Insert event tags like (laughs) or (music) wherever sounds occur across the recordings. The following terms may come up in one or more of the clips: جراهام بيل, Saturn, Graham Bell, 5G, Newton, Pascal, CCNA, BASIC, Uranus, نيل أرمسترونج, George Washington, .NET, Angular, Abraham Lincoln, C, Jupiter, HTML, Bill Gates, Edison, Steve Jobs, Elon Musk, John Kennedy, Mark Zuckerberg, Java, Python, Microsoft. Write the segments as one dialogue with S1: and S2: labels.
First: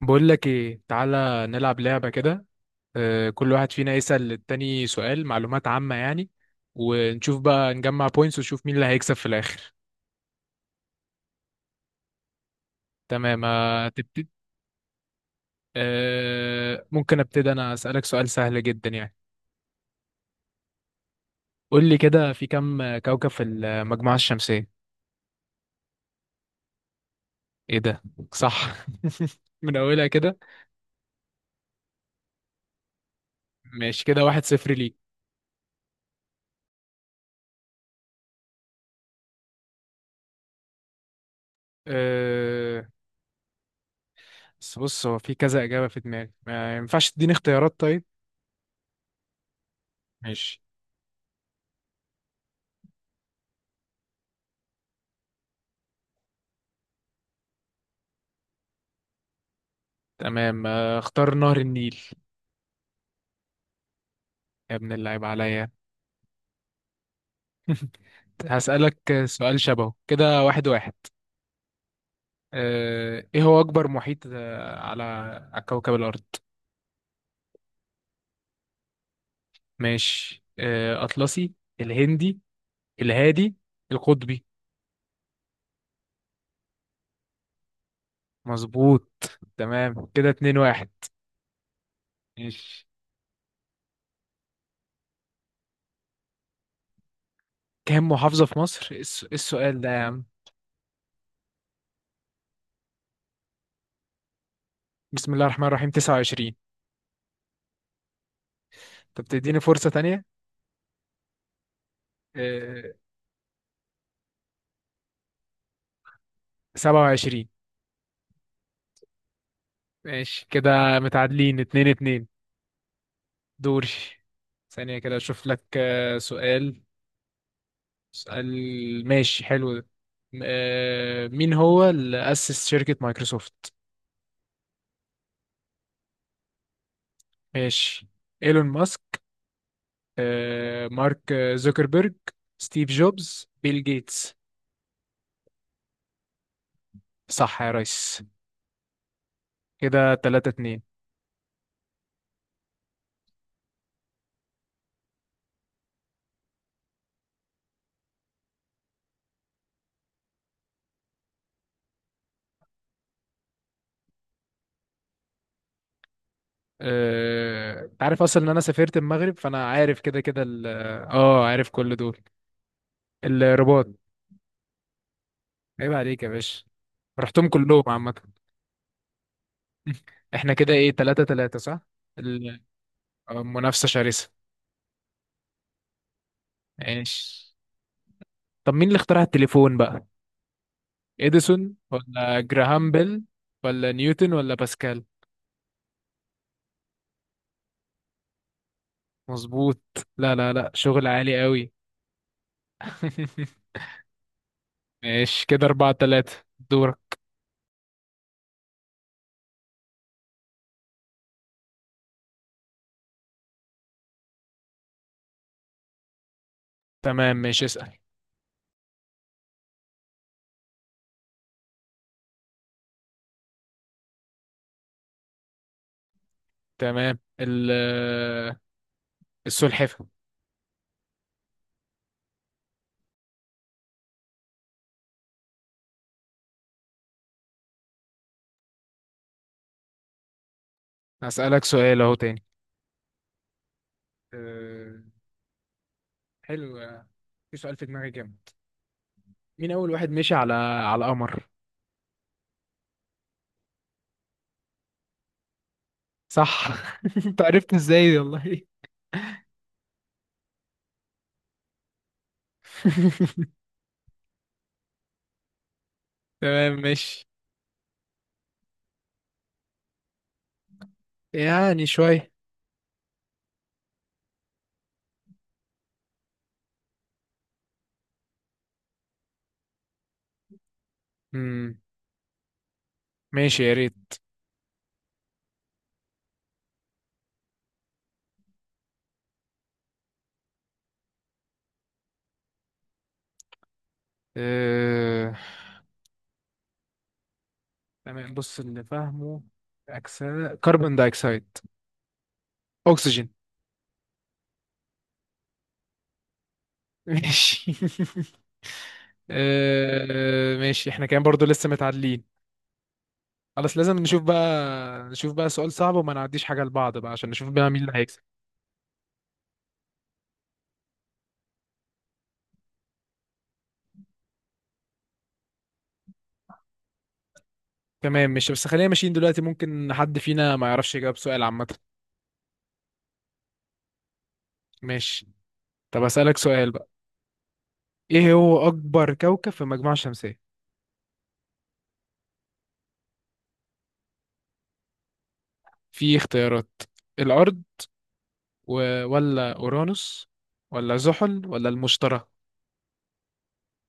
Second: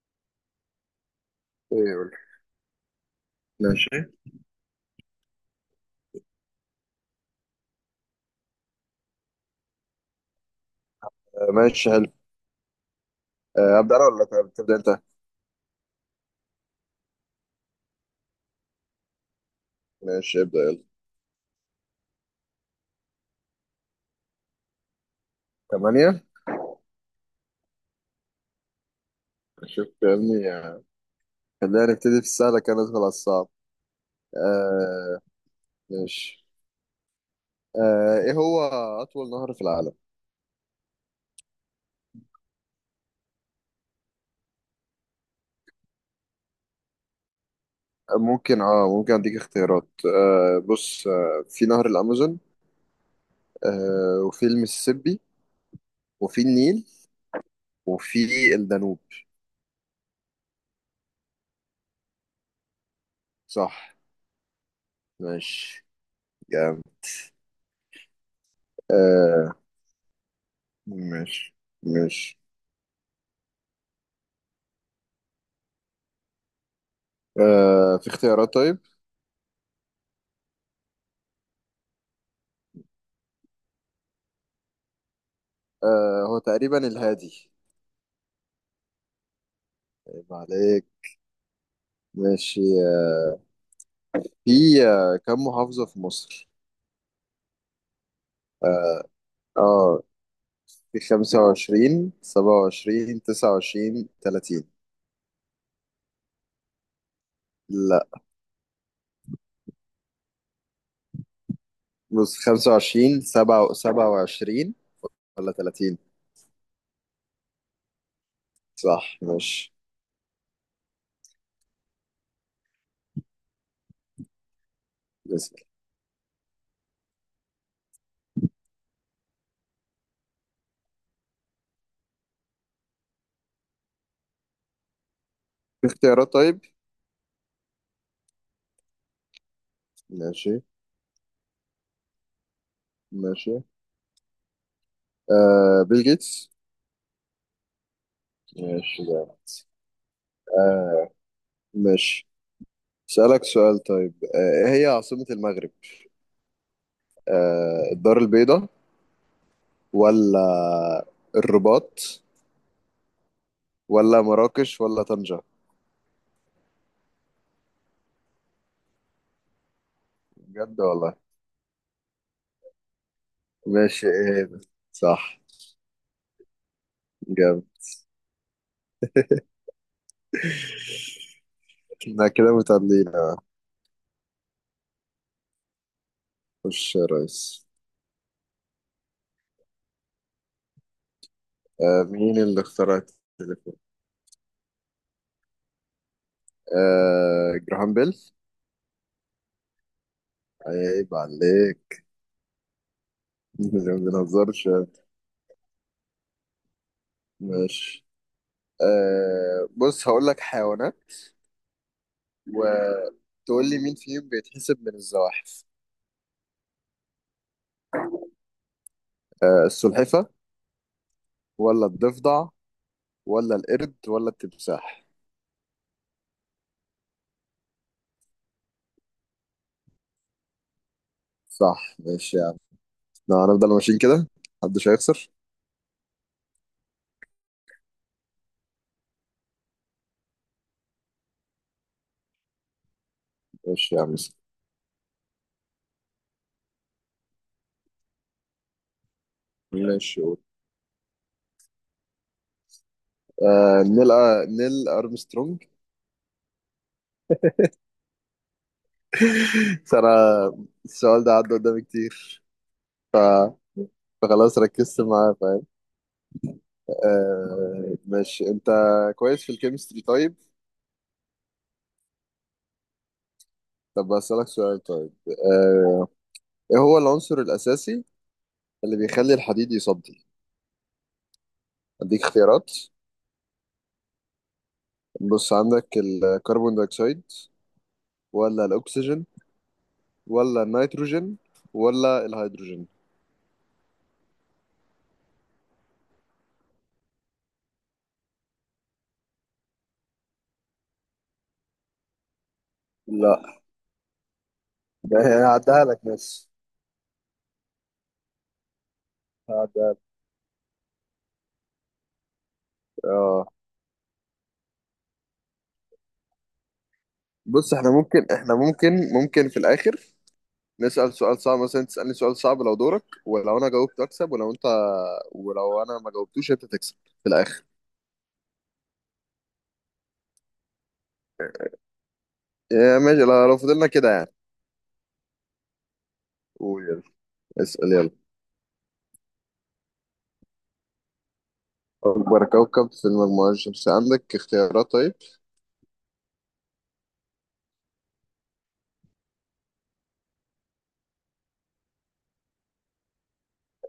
S1: بقول لك ايه، تعالى
S2: ايه
S1: نلعب لعبة
S2: يقول.
S1: كده. آه، كل واحد فينا
S2: ماشي.
S1: يسأل للتاني سؤال معلومات عامة يعني. ونشوف بقى، نجمع بوينتس ونشوف مين اللي هيكسب في الآخر.
S2: ماشي حلو.
S1: تمام، آه،
S2: ابدا انا ولا
S1: تبتدي.
S2: تبدا انت.
S1: آه، ممكن ابتدي انا أسألك سؤال سهل جدا يعني.
S2: ماشي ابدا يلا.
S1: قول لي كده، في كم كوكب في المجموعة الشمسية؟
S2: ثمانية.
S1: ايه ده؟ صح. (laughs) من
S2: شوف
S1: اولها
S2: يا
S1: كده.
S2: ابني. خلينا نبتدي في السهل كان ندخل على الصعب.
S1: ماشي، كده واحد صفر ليك.
S2: آه ماشي. ايه هو اطول نهر في العالم؟
S1: أه، بس بص هو في كذا إجابة في دماغي، ما ينفعش تديني اختيارات طيب؟
S2: ممكن اديك اختيارات.
S1: ماشي.
S2: بص، في نهر الامازون وفي المسيسيبي وفي النيل وفي الدانوب.
S1: تمام، آه، اختار نهر النيل.
S2: صح
S1: يا ابن اللعيب عليا.
S2: ماشي جامد.
S1: (laughs) هسألك
S2: آه
S1: سؤال شبهه كده، واحد واحد.
S2: ماشي ماشي
S1: آه، ايه هو اكبر محيط على كوكب الارض؟
S2: آه في اختيارات طيب
S1: ماشي، اطلسي، الهندي، الهادي، القطبي.
S2: آه هو تقريبا الهادي
S1: مظبوط. تمام، كده
S2: عيب
S1: اتنين
S2: عليك
S1: واحد.
S2: ماشي.
S1: ماشي.
S2: في كم محافظة في مصر؟
S1: كام محافظة في مصر؟
S2: اه
S1: إيه السؤال ده يا
S2: آه،
S1: عم؟
S2: في 25 27 29 30.
S1: بسم الله الرحمن الرحيم، 29.
S2: لا.
S1: طب تديني فرصة تانية؟
S2: بص
S1: آه،
S2: 25 27 ولا 30.
S1: 27.
S2: صح ماشي.
S1: ماشي، كده متعادلين اتنين اتنين. دوري. ثانية كده أشوف
S2: بس
S1: لك سؤال. اسأل، ماشي حلو ده. مين هو اللي أسس شركة مايكروسوفت؟
S2: في اختيارات طيب.
S1: ماشي. إيلون ماسك،
S2: ماشي.
S1: مارك زوكربيرج، ستيف جوبز،
S2: ماشي.
S1: بيل جيتس.
S2: بيل جيتس.
S1: صح يا ريس.
S2: ماشي ده.
S1: كده تلاتة اتنين.
S2: آه ماشي. سألك سؤال طيب، ايه هي عاصمة المغرب؟ الدار البيضاء ولا الرباط ولا مراكش ولا طنجة؟
S1: انت عارف اصلا ان انا سافرت المغرب، فانا عارف كده كده
S2: بجد والله.
S1: اه، عارف كل دول. الرباط.
S2: ماشي ايه ده. صح.
S1: عيب عليك يا باشا. رحتهم
S2: جامد.
S1: كلهم عامة. (laughs) احنا كده ايه، تلاتة تلاتة، صح؟
S2: احنا كده
S1: ال-
S2: متعادلين اه.
S1: منافسة شرسة.
S2: خش يا ريس.
S1: ماشي. طب مين اللي اخترع التليفون بقى؟ اديسون،
S2: مين
S1: ولا
S2: اللي
S1: جراهام
S2: اخترع
S1: بيل،
S2: التليفون؟
S1: ولا نيوتن، ولا باسكال؟
S2: جراهام بيل.
S1: مظبوط. لا، لا، لا، شغل
S2: عيب
S1: عالي قوي.
S2: عليك.
S1: (laughs)
S2: (laughs) ما بنهزرش.
S1: ماشي، كده أربعة تلاتة. دورك.
S2: ماشي. بص هقول لك حيوانات وتقول لي مين فيهم بيتحسب من الزواحف.
S1: تمام ماشي، اسأل.
S2: السلحفة ولا الضفدع ولا القرد ولا التمساح؟
S1: تمام، السلحفة.
S2: صح ماشي يا عم. لو هنفضل ماشيين كده محدش هيخسر.
S1: هسألك سؤال أهو تاني.
S2: ماشي يا عم.
S1: أه، حلو. في سؤال في دماغي جامد. مين أول واحد
S2: ماشي
S1: مشي
S2: قول.
S1: على القمر؟
S2: نيل أرمسترونج.
S1: صح. (laughs) أنت عرفت إزاي دي والله؟
S2: (laughs) بس أنا السؤال ده عدى قدامي كتير، ف...
S1: (laughs)
S2: فخلاص ركزت معاه فاهم.
S1: تمام ماشي.
S2: ماشي. أنت كويس في الكيمستري طيب؟
S1: يعني شوية.
S2: طب أسألك سؤال طيب. إيه هو العنصر الأساسي اللي بيخلي الحديد يصدي؟
S1: مم.
S2: أديك اختيارات.
S1: ماشي يا ريت.
S2: بص، عندك الكربون دايوكسيد ولا الأكسجين ولا النيتروجين ولا الهيدروجين؟
S1: آه، تمام بص اللي فاهمه، أكسا كربون دايوكسيد، أكسجين.
S2: لا، ده انا هعديها لك بس.
S1: ماشي. (laughs)
S2: هعديها لك.
S1: آه، ماشي، احنا كان برضو لسه متعادلين.
S2: اه.
S1: خلاص، لازم نشوف بقى سؤال صعب وما نعديش حاجة لبعض بقى، عشان نشوف بقى
S2: بص
S1: مين
S2: احنا
S1: اللي هيكسب.
S2: ممكن في الاخر نسأل سؤال صعب، مثلا تسألني سؤال صعب لو دورك، ولو انا جاوبت اكسب، ولو انت ولو انا ما جاوبتوش انت تكسب في الاخر.
S1: تمام ماشي، بس خلينا ماشيين دلوقتي، ممكن حد فينا ما يعرفش يجاوب سؤال عامة.
S2: يا ماشي، لو فضلنا كده يعني.
S1: ماشي. طب أسألك سؤال
S2: قول
S1: بقى.
S2: يلا. اسأل يلا.
S1: ايه هو أكبر كوكب في المجموعة الشمسية؟
S2: اكبر كوكب في المجموعة الشمسية عندك اختيارات طيب.
S1: في اختيارات. الأرض، ولا أورانوس، ولا زحل، ولا المشتري؟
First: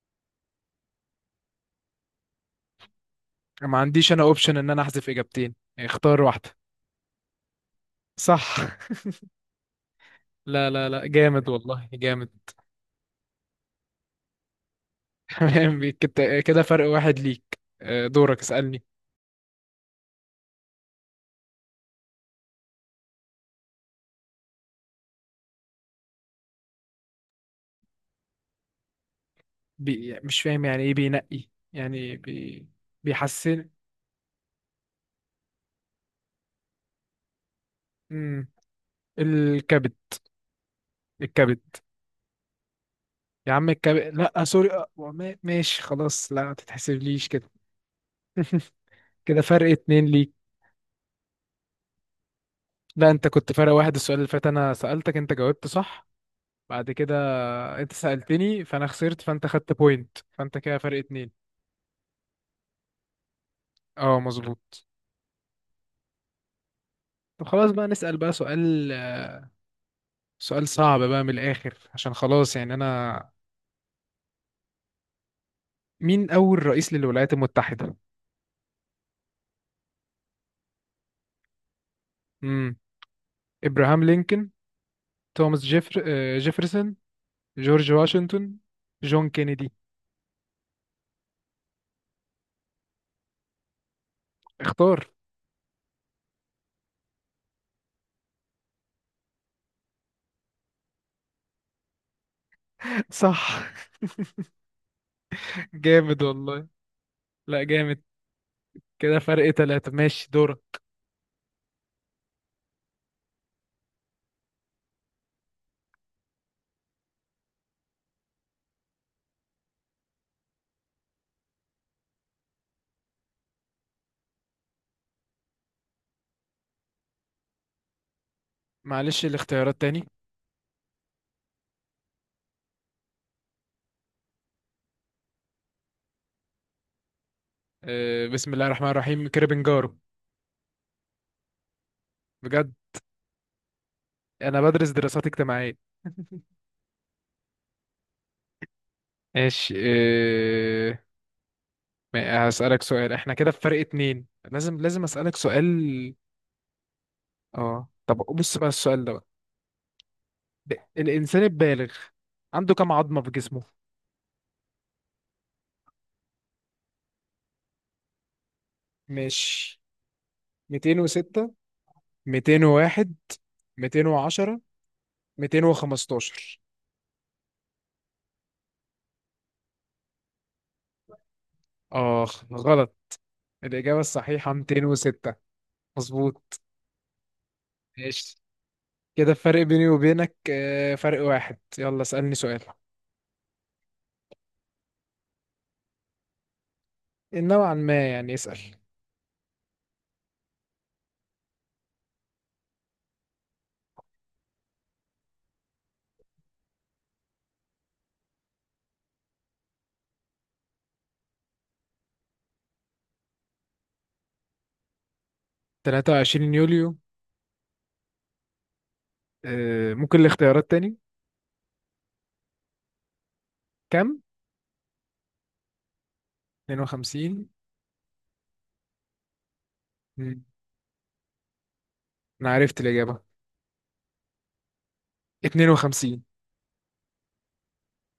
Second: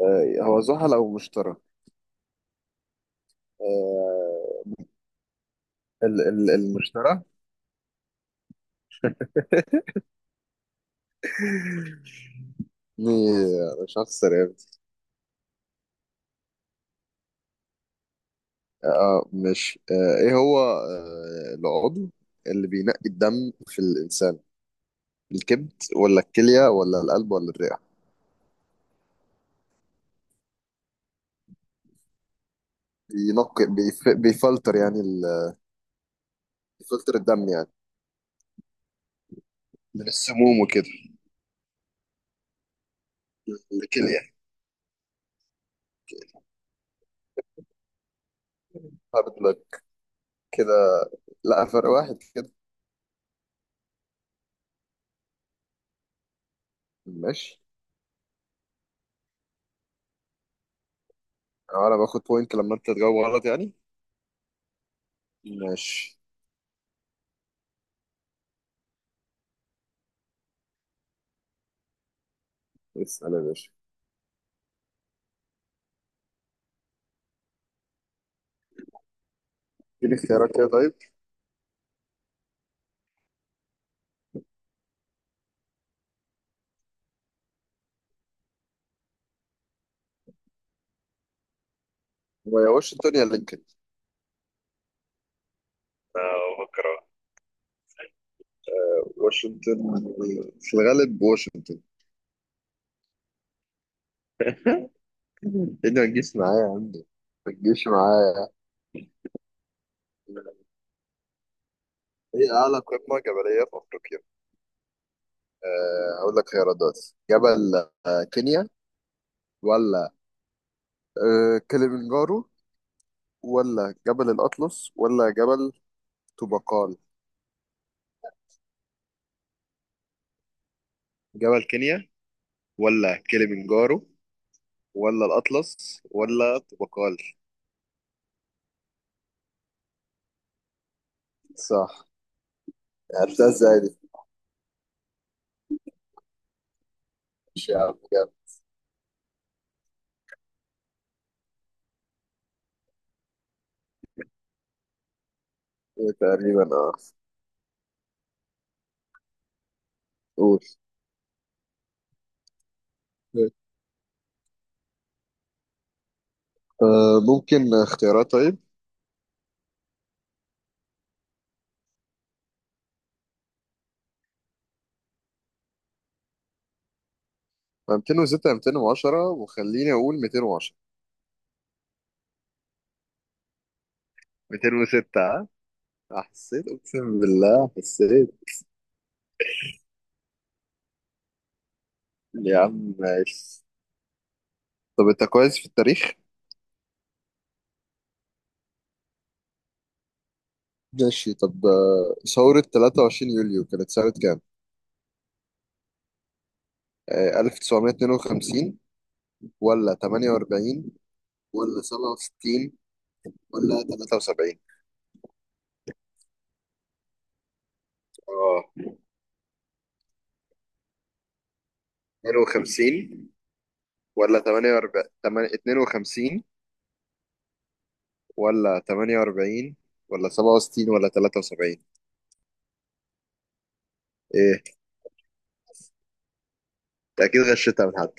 S2: هو زحل او مشتري.
S1: ما عنديش انا اوبشن
S2: آه
S1: ان انا احذف اجابتين اختار واحدة.
S2: ال المشتري. (laughs)
S1: صح. (laughs) لا، لا، لا، جامد والله، جامد.
S2: إيه، انا مش هخسر يا ابني.
S1: (laughs) تمام، كده فرق واحد ليك. آه، دورك اسألني.
S2: اه مش ايه هو العضو اللي بينقي الدم في الانسان؟ الكبد ولا الكليه ولا القلب ولا الرئه؟
S1: مش فاهم يعني ايه بينقي، يعني
S2: بينقي
S1: بيحسن؟
S2: بيفلتر يعني بيفلتر الدم يعني،
S1: مم. الكبد.
S2: من السموم وكده.
S1: الكبد. يا عم الكبد،
S2: الكليه.
S1: لا سوري، ماشي خلاص، لا ما تتحسبليش كده.
S2: هارد
S1: كده
S2: بلاد.
S1: فرق اتنين ليك.
S2: كده. لا فرق واحد كده.
S1: لا، انت كنت فرق واحد، السؤال اللي فات انا سألتك انت جاوبت صح. بعد كده،
S2: ماشي.
S1: انت سألتني فانا خسرت، فانت خدت بوينت، فانت كده فرق اتنين.
S2: انا باخد بوينت لما انت تجاوب غلط يعني.
S1: اه، مظبوط.
S2: ماشي.
S1: طب خلاص بقى، نسأل بقى سؤال سؤال صعب بقى من الآخر، عشان خلاص يعني أنا.
S2: اسال يا باشا.
S1: مين أول رئيس للولايات المتحدة؟
S2: اديني اختيارات كده طيب.
S1: امم إبراهام لينكولن، توماس جيفرسون، جورج واشنطن، جون كينيدي.
S2: واشنطن يا لينكولن.
S1: اختار.
S2: آه، بفكر أهو. واشنطن. في الغالب واشنطن.
S1: (laughs) صح.
S2: ايه. ده ما
S1: جامد
S2: تجيش معايا يا
S1: والله.
S2: عم. ما
S1: لا،
S2: تجيش
S1: جامد.
S2: معايا.
S1: كده فرق ثلاثة، ماشي دورة.
S2: هي أعلى قمة جبلية في أفريقيا. أقول لك خيارات دلوقتي. جبل كينيا ولا كليمنجارو ولا جبل الأطلس ولا جبل طوبقال؟
S1: معلش الاختيارات تاني.
S2: جبل كينيا ولا كليمنجارو ولا الأطلس ولا طوبقال؟
S1: آه، بسم الله الرحمن الرحيم، كريبنجارو.
S2: صح.
S1: بجد.
S2: عرفتها ازاي دي؟
S1: أنا بدرس دراسات اجتماعية. (laughs)
S2: مش يا عم، جامد.
S1: ماشي، هسألك سؤال، احنا كده بفرق اتنين، لازم لازم أسألك
S2: إيه
S1: سؤال.
S2: تقريبا اه.
S1: اه، طب بص بقى السؤال ده بقى.
S2: قول.
S1: ب- الإنسان البالغ عنده كم عظمة في جسمه؟
S2: ممكن اختيارات طيب.
S1: مش 206، 201، 210، 215؟
S2: 206 210 وخليني أقول 210.
S1: اخ، غلط. الإجابة الصحيحة
S2: 206
S1: 206.
S2: ها؟
S1: مظبوط.
S2: حسيت اقسم بالله حسيت.
S1: ماشي، كده الفرق بيني وبينك فرق واحد، يلا اسألني
S2: يا
S1: سؤال.
S2: عم ماشي. طب انت كويس في التاريخ؟
S1: نوعا ما يعني، اسأل.
S2: ماشي طب، ثورة 23 يوليو كانت سنة كام؟ 1952 ولا 48 ولا 67 ولا 73؟
S1: 23 يوليو.
S2: اه،
S1: آه، ممكن الاختيارات تاني؟
S2: 52
S1: كم؟
S2: ولا 48 52
S1: 52.
S2: ولا 48 ولا
S1: مم.
S2: 67 ولا 73.
S1: انا عرفت الاجابه،
S2: ايه.
S1: 52.
S2: انت اكيد غشيتها من حد.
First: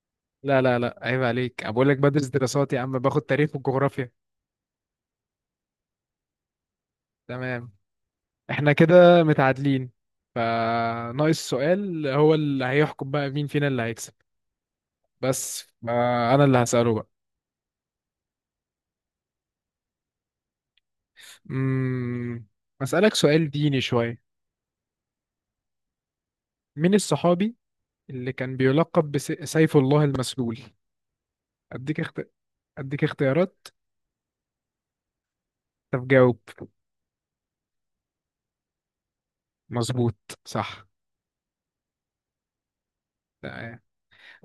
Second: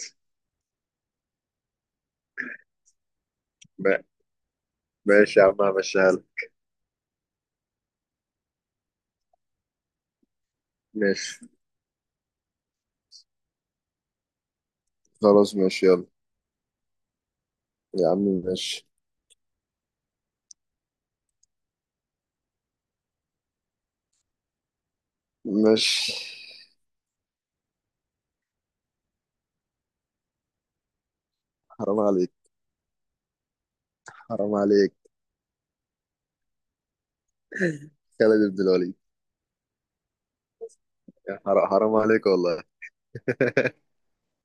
S1: لا، لا، لا، عيب عليك، انا بقول لك بدرس دراسات يا عم، باخد تاريخ
S2: ما-
S1: وجغرافيا.
S2: ماشي يا عم همشيها لك.
S1: تمام. احنا كده متعادلين،
S2: ماشي
S1: فناقص سؤال هو اللي هيحكم بقى مين فينا اللي هيكسب.
S2: خلاص
S1: بس،
S2: ماشي يلا.
S1: انا اللي هسأله بقى.
S2: يا عم. ماشي.
S1: امم اسألك سؤال ديني شويه.
S2: ماشي.
S1: مين الصحابي اللي كان بيلقب بسيف الله المسلول؟ اديك
S2: حرام
S1: اخت...
S2: عليك.
S1: اديك اختيارات.
S2: حرام عليك.
S1: طب جاوب.
S2: خالد بن الوليد.
S1: مظبوط، صح.
S2: يا حرام حرام عليك والله. (laughs)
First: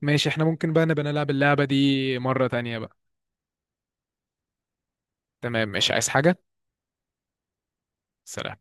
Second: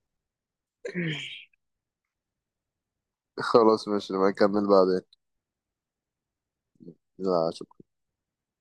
S1: ماشي، احنا ممكن بقى نبقى نلعب اللعبة دي مرة تانية بقى.
S2: خلاص ماشي نبقى نكمل بعدين.
S1: تمام، مش عايز حاجة.
S2: لا شكرا.
S1: سلام.